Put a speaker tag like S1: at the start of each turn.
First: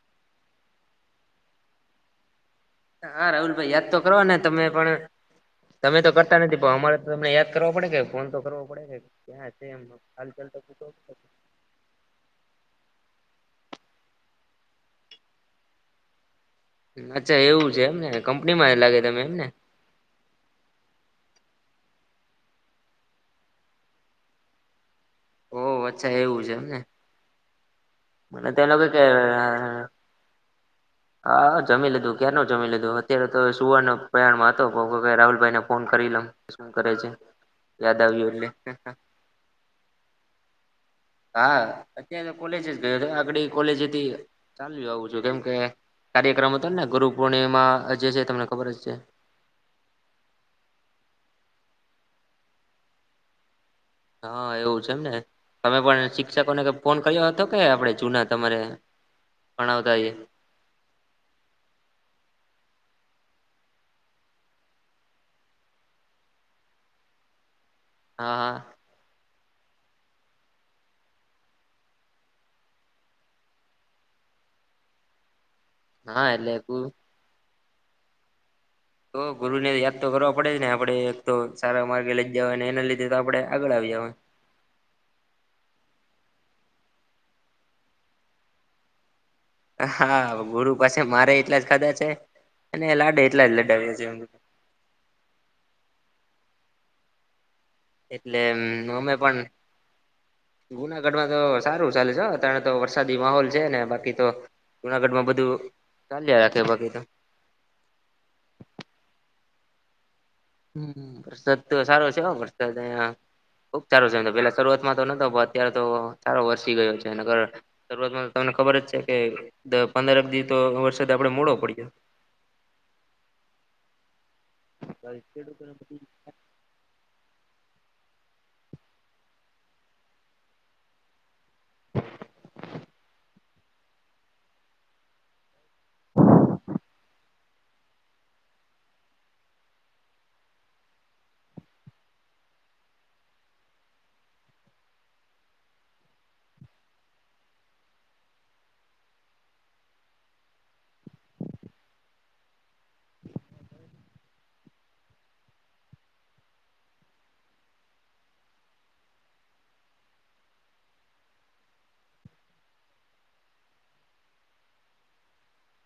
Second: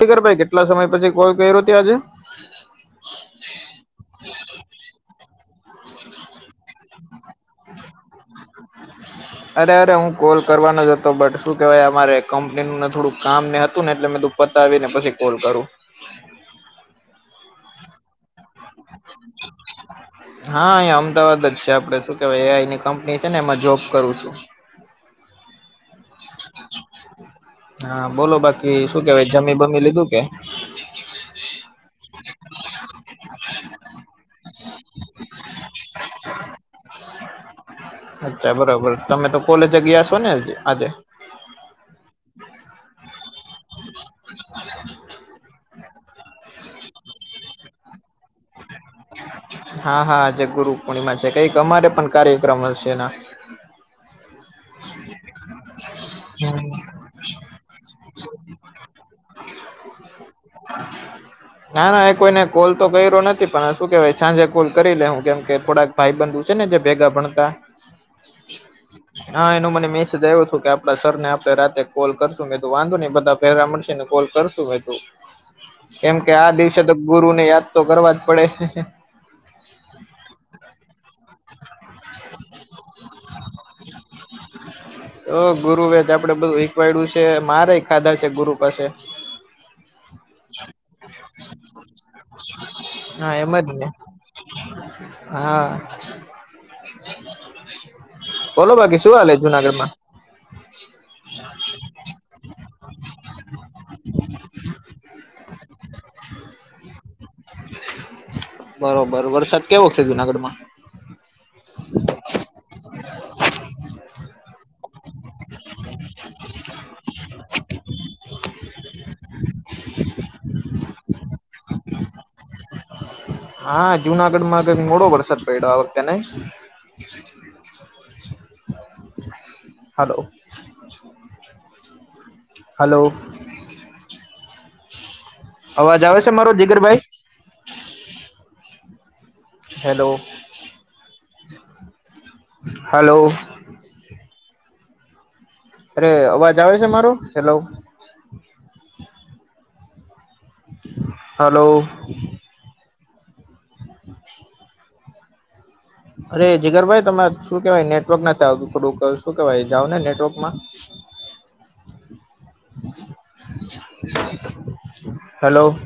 S1: પીગર ભાઈ કેટલા સમય પછી કોલ કર્યો તે આજે.
S2: હા રાહુલ ભાઈ યાદ તો કરવાના તમે પણ તમે તો કરતા નથી પણ અમારે તો તમને યાદ કરવા પડે કે ફોન તો કરવો પડે કે ક્યાં છે
S1: અરે
S2: એમ
S1: અરે હું
S2: હાલ
S1: કોલ
S2: ચાલ તો
S1: કરવાનો
S2: પૂછવા
S1: જ હતો
S2: પડે
S1: બટ શું કેવાય અમારે કંપનીનું થોડુંક કામ ને હતું ને એટલે મે કીધું પતાવી ને પછી કોલ કરું.
S2: અચ્છા એવું છે એમને કંપનીમાં ઈ લાગે તમે એમને.
S1: હા અઇયા અમદાવાદ જ છે આપડે શું કેવાય એ આઈ ની કંપની છે ને એમાં જોબ કરું છું.
S2: ઓહ અચ્છા એવું છે એમને.
S1: હા બોલો
S2: મને તો લાગે
S1: બાકી
S2: કે
S1: શું કેવાય જમી બમી લીધું કે?
S2: હા જમી લીધું ક્યારનું જમી લીધું અત્યારે તો સુવાનો પ્રયાણમાં હતો [unintelligible] રાહુલભાઈને ફોન કરી લવ શું કરે છે. યાદ આવ્યું એટલે
S1: અચ્છા બરાબર તમે તો કોલેજ ગયા અસો ને આજે?
S2: હા અત્યારે કોલેજ જ ગયો હતો આંગડી કોલેજથી ચાલ્યું આવું છું કેમ કે કાર્યક્રમ હતો ને ગુરુ પૂર્ણિમામા જે છે તમને ખબર જ છે.
S1: હા હા આજે ગુરુ પૂર્ણિમા છે કઈક અમારે પણ કાર્યક્રમ અસે એના.
S2: હા એવું છે એમ ને. તમે પણ શિક્ષકોને કે ફોન કર્યો હતો કે આપણે જુના તમારે ભણાવતા એ
S1: ના ના એ કોઈને કોલ તો કર્યો નથી પણ શું કેહેવાય સાંજે કોલ કરી લે હું કેમ કે થોડાક ભાઈ બંધુ છે ને જે ભેગા ભણતા
S2: હા.
S1: હા એનું મને મેસેજ આવ્યો હતું કે આપડા સર ને આપડે રાતે કોલ કરશું મેં તો વાંધો નય બધા ભેગા મળશે ને કોલ કર શું હતું કેમ
S2: હા
S1: કે
S2: એટલે
S1: આ દિવસે તો ગુરુને યાદ તો કરવા જ પડે.
S2: તો ગુરુ ને યાદ તો કરવા પડે જ ને આપડે એક તો સારા માર્ગે લઈજ જવા ને એના લીધે તો આપડે અગળ આવી જવાય
S1: તો ગુરુ એ જે આપડે બધું હિકવાડ્યું છે મારે ખાધા છે ગુરુ પાસે.
S2: હા ગુરુ પાસે મારે એટલા જ ખાધા છે અને લાડે
S1: હા
S2: એટલા
S1: એમ
S2: જ
S1: ને
S2: લડાવ્યા છે.
S1: હા.
S2: એટલે
S1: બોલો બાકી
S2: અમે
S1: શું હાલે
S2: પણ
S1: જુનાગઢમાં
S2: જુનાગઢમાં તો સારું ચાલેચ હો અત્યારે તો વરસાદી માહોલ છે ને બાકી તો જુનાગઢ માં બધું ચાલ્યા રાખે બાકી તો
S1: બરોબર વરસાદ કેવોક છે જુનાગઢ માં?
S2: હમ્મ, વરસાદ તો સારો છે હો વરસાદ અહીંયા ખુબ સારો [unintelligible] પેલા શરૂઆતમાં તો નતો પણ અત્યારે તો સારો વરસી ગયો છે નકર શરૂઆતમાં તો તમને ખબર જ છે કે દહ પંદર એક દિ તો વરસાદ આપડે મોડો પડ્યો.
S1: હા જુનાગઢ માં કાંઈક મોડો વરસાદ પડ્યો આ વખતે નય. હાલો. હલો અવાજ આવે છે મારો જીગરભાઈ હેલો, હલો અરે અવાજ આવે છે મારો હેલો હલો અરે જીગરભાઈ તમે શું કેવાય નેટવર્ક નથી આવતું, થોડું શું કેવાય જાવ ને નેટવર્કમાં
S2: [inaudible]
S1: હલો